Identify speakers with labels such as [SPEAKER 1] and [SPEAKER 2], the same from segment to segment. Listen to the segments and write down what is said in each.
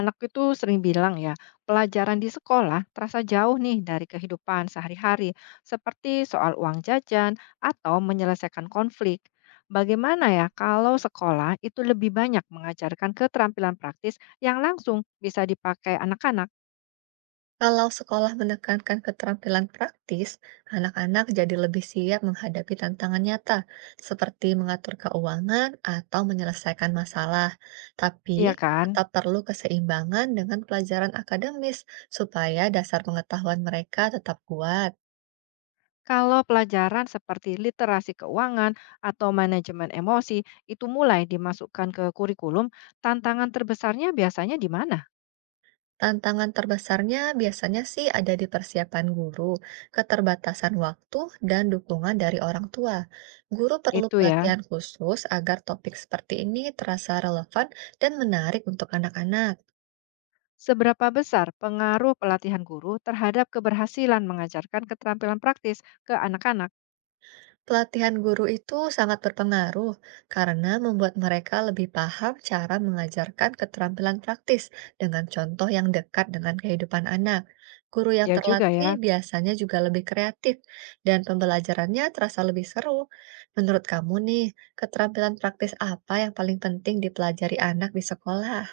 [SPEAKER 1] Anakku itu sering bilang ya, pelajaran di sekolah terasa jauh nih dari kehidupan sehari-hari, seperti soal uang jajan atau menyelesaikan konflik. Bagaimana ya kalau sekolah itu lebih banyak mengajarkan keterampilan praktis yang langsung bisa dipakai anak-anak,
[SPEAKER 2] Kalau sekolah menekankan keterampilan praktis, anak-anak jadi lebih siap menghadapi tantangan nyata, seperti mengatur keuangan atau menyelesaikan masalah. Tapi
[SPEAKER 1] iya kan?
[SPEAKER 2] tetap perlu keseimbangan dengan pelajaran akademis supaya dasar pengetahuan mereka tetap kuat.
[SPEAKER 1] Kalau pelajaran seperti literasi keuangan atau manajemen emosi itu mulai dimasukkan ke kurikulum, tantangan terbesarnya biasanya di mana?
[SPEAKER 2] Tantangan terbesarnya biasanya sih ada di persiapan guru, keterbatasan waktu, dan dukungan dari orang tua. Guru perlu
[SPEAKER 1] Gitu ya.
[SPEAKER 2] pelatihan khusus agar topik seperti ini terasa relevan dan menarik untuk anak-anak.
[SPEAKER 1] Seberapa besar pengaruh pelatihan guru terhadap keberhasilan mengajarkan keterampilan praktis ke anak-anak?
[SPEAKER 2] Pelatihan guru itu sangat berpengaruh karena membuat mereka lebih paham cara mengajarkan keterampilan praktis dengan contoh yang dekat dengan kehidupan anak. Guru yang
[SPEAKER 1] Ya juga
[SPEAKER 2] terlatih
[SPEAKER 1] ya.
[SPEAKER 2] biasanya juga lebih kreatif dan pembelajarannya terasa lebih seru. Menurut kamu nih, keterampilan praktis apa yang paling penting dipelajari anak di sekolah?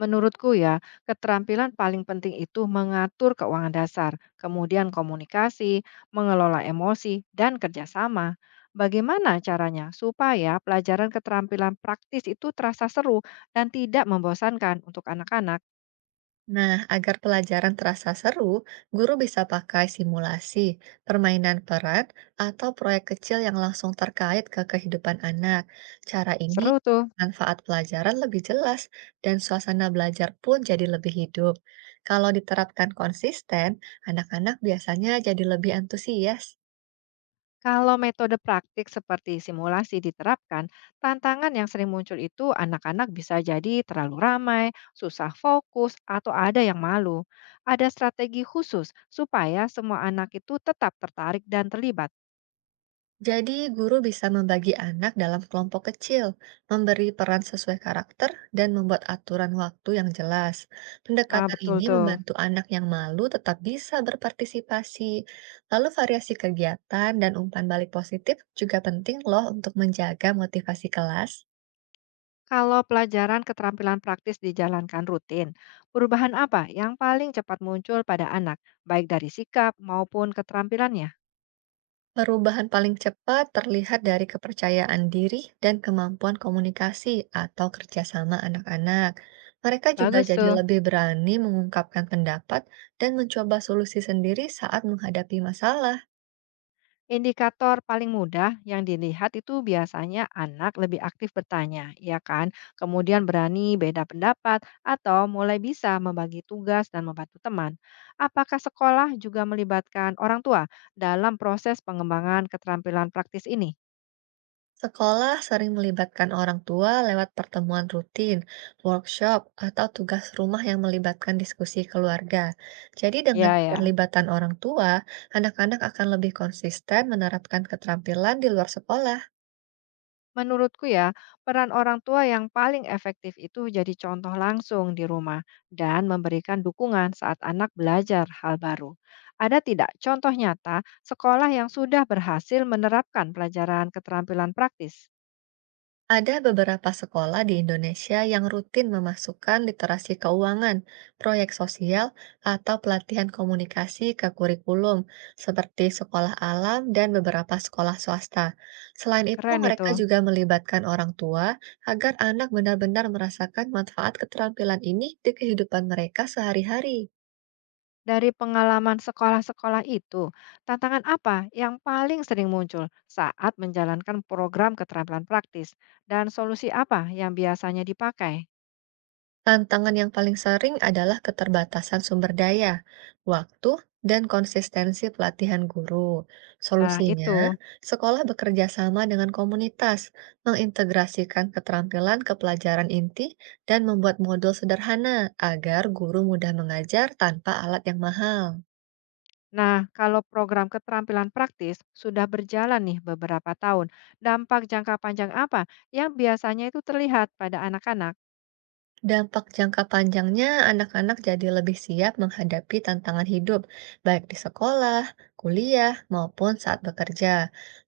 [SPEAKER 1] Menurutku ya, keterampilan paling penting itu mengatur keuangan dasar, kemudian komunikasi, mengelola emosi, dan kerjasama. Bagaimana caranya supaya pelajaran keterampilan praktis itu terasa seru dan tidak membosankan untuk anak-anak?
[SPEAKER 2] Nah, agar pelajaran terasa seru, guru bisa pakai simulasi, permainan peran, atau proyek kecil yang langsung terkait ke kehidupan anak. Cara ini,
[SPEAKER 1] Seru tuh.
[SPEAKER 2] manfaat pelajaran lebih jelas dan suasana belajar pun jadi lebih hidup. Kalau diterapkan konsisten, anak-anak biasanya jadi lebih antusias.
[SPEAKER 1] Kalau metode praktik seperti simulasi diterapkan, tantangan yang sering muncul itu anak-anak bisa jadi terlalu ramai, susah fokus, atau ada yang malu. Ada strategi khusus supaya semua anak itu tetap tertarik dan terlibat.
[SPEAKER 2] Jadi, guru bisa membagi anak dalam kelompok kecil, memberi peran sesuai karakter, dan membuat aturan waktu yang jelas.
[SPEAKER 1] Ah,
[SPEAKER 2] Pendekatan
[SPEAKER 1] betul
[SPEAKER 2] ini
[SPEAKER 1] tuh.
[SPEAKER 2] membantu anak yang malu tetap bisa berpartisipasi. Lalu, variasi kegiatan dan umpan balik positif juga penting, loh, untuk menjaga motivasi kelas.
[SPEAKER 1] Kalau pelajaran keterampilan praktis dijalankan rutin, perubahan apa yang paling cepat muncul pada anak, baik dari sikap maupun keterampilannya?
[SPEAKER 2] Perubahan paling cepat terlihat dari kepercayaan diri dan kemampuan komunikasi atau kerjasama anak-anak. Mereka juga
[SPEAKER 1] Bagus
[SPEAKER 2] jadi
[SPEAKER 1] tuh.
[SPEAKER 2] lebih berani mengungkapkan pendapat dan mencoba solusi sendiri saat menghadapi masalah.
[SPEAKER 1] Indikator paling mudah yang dilihat itu biasanya anak lebih aktif bertanya, ya kan? Kemudian berani beda pendapat atau mulai bisa membagi tugas dan membantu teman. Apakah sekolah juga melibatkan orang tua dalam proses pengembangan keterampilan praktis ini?
[SPEAKER 2] Sekolah sering melibatkan orang tua lewat pertemuan rutin, workshop, atau tugas rumah yang melibatkan diskusi keluarga. Jadi dengan
[SPEAKER 1] Ya, ya.
[SPEAKER 2] keterlibatan orang tua, anak-anak akan lebih konsisten menerapkan keterampilan di luar sekolah.
[SPEAKER 1] Menurutku ya, peran orang tua yang paling efektif itu jadi contoh langsung di rumah dan memberikan dukungan saat anak belajar hal baru. Ada tidak contoh nyata sekolah yang sudah berhasil menerapkan pelajaran keterampilan praktis?
[SPEAKER 2] Ada beberapa sekolah di Indonesia yang rutin memasukkan literasi keuangan, proyek sosial, atau pelatihan komunikasi ke kurikulum, seperti sekolah alam dan beberapa sekolah swasta. Selain itu,
[SPEAKER 1] Keren
[SPEAKER 2] mereka
[SPEAKER 1] itu.
[SPEAKER 2] juga melibatkan orang tua agar anak benar-benar merasakan manfaat keterampilan ini di kehidupan mereka sehari-hari.
[SPEAKER 1] Dari pengalaman sekolah-sekolah itu, tantangan apa yang paling sering muncul saat menjalankan program keterampilan praktis dan solusi apa yang biasanya dipakai?
[SPEAKER 2] Tantangan yang paling sering adalah keterbatasan sumber daya, waktu, dan konsistensi pelatihan guru.
[SPEAKER 1] Nah,
[SPEAKER 2] Solusinya,
[SPEAKER 1] itu.
[SPEAKER 2] sekolah bekerja sama dengan komunitas, mengintegrasikan keterampilan ke pelajaran inti, dan membuat modul sederhana agar guru mudah mengajar tanpa alat yang mahal.
[SPEAKER 1] Nah, kalau program keterampilan praktis sudah berjalan nih beberapa tahun, dampak jangka panjang apa yang biasanya itu terlihat pada anak-anak?
[SPEAKER 2] Dampak jangka panjangnya, anak-anak jadi lebih siap menghadapi tantangan hidup, baik di sekolah, kuliah, maupun saat bekerja.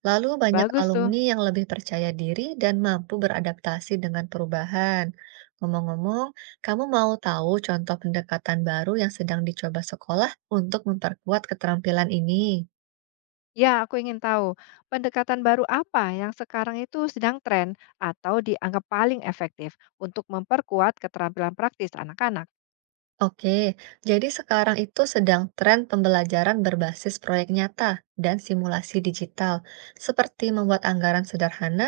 [SPEAKER 2] Lalu, banyak
[SPEAKER 1] Bagus tuh.
[SPEAKER 2] alumni yang lebih percaya diri dan mampu beradaptasi dengan perubahan. Ngomong-ngomong, kamu mau tahu contoh pendekatan baru yang sedang dicoba sekolah untuk memperkuat keterampilan ini?
[SPEAKER 1] Ya, aku ingin tahu pendekatan baru apa yang sekarang itu sedang tren atau dianggap paling efektif untuk memperkuat keterampilan praktis anak-anak.
[SPEAKER 2] Oke, jadi sekarang itu sedang tren pembelajaran berbasis proyek nyata dan simulasi digital, seperti membuat anggaran sederhana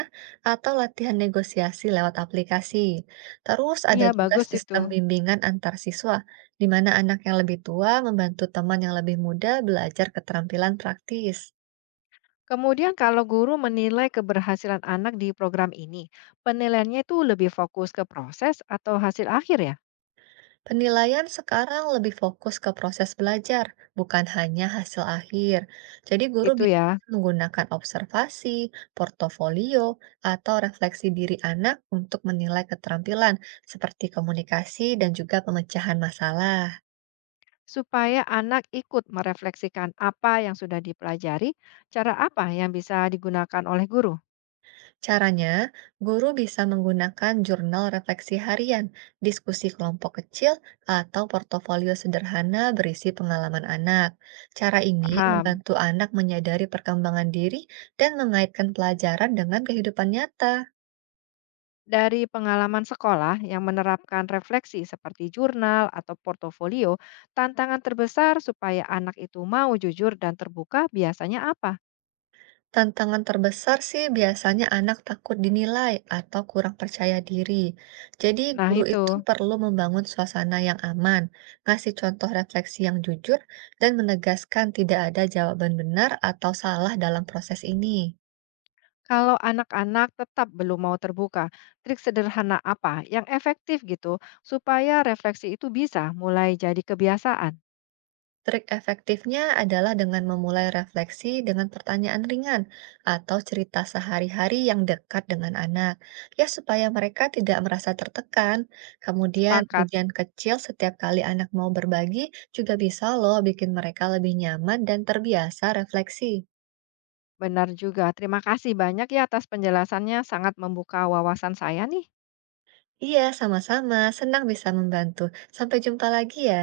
[SPEAKER 2] atau latihan negosiasi lewat aplikasi. Terus ada
[SPEAKER 1] Iya,
[SPEAKER 2] juga
[SPEAKER 1] bagus itu.
[SPEAKER 2] sistem bimbingan antar siswa, di mana anak yang lebih tua membantu teman yang lebih muda belajar keterampilan praktis.
[SPEAKER 1] Kemudian kalau guru menilai keberhasilan anak di program ini, penilaiannya itu lebih fokus ke proses atau hasil akhir ya?
[SPEAKER 2] Penilaian sekarang lebih fokus ke proses belajar, bukan hanya hasil akhir. Jadi guru
[SPEAKER 1] Gitu ya.
[SPEAKER 2] biasanya menggunakan observasi, portofolio, atau refleksi diri anak untuk menilai keterampilan seperti komunikasi dan juga pemecahan masalah.
[SPEAKER 1] Supaya anak ikut merefleksikan apa yang sudah dipelajari, cara apa yang bisa digunakan oleh guru?
[SPEAKER 2] Caranya, guru bisa menggunakan jurnal refleksi harian, diskusi kelompok kecil, atau portofolio sederhana berisi pengalaman anak. Cara ini
[SPEAKER 1] Paham?
[SPEAKER 2] membantu anak menyadari perkembangan diri dan mengaitkan pelajaran dengan kehidupan nyata.
[SPEAKER 1] Dari pengalaman sekolah yang menerapkan refleksi seperti jurnal atau portofolio, tantangan terbesar supaya anak itu mau jujur dan terbuka biasanya apa?
[SPEAKER 2] Tantangan terbesar sih biasanya anak takut dinilai atau kurang percaya diri. Jadi
[SPEAKER 1] Nah,
[SPEAKER 2] guru itu
[SPEAKER 1] itu.
[SPEAKER 2] perlu membangun suasana yang aman, ngasih contoh refleksi yang jujur, dan menegaskan tidak ada jawaban benar atau salah dalam proses ini.
[SPEAKER 1] Kalau anak-anak tetap belum mau terbuka, trik sederhana apa yang efektif gitu supaya refleksi itu bisa mulai jadi kebiasaan?
[SPEAKER 2] Trik efektifnya adalah dengan memulai refleksi dengan pertanyaan ringan atau cerita sehari-hari yang dekat dengan anak, ya supaya mereka tidak merasa tertekan. Kemudian,
[SPEAKER 1] Sepakat.
[SPEAKER 2] pujian kecil setiap kali anak mau berbagi juga bisa loh bikin mereka lebih nyaman dan terbiasa refleksi.
[SPEAKER 1] Benar juga. Terima kasih banyak ya atas penjelasannya, sangat membuka wawasan saya nih.
[SPEAKER 2] Iya, sama-sama. Senang bisa membantu. Sampai jumpa lagi ya.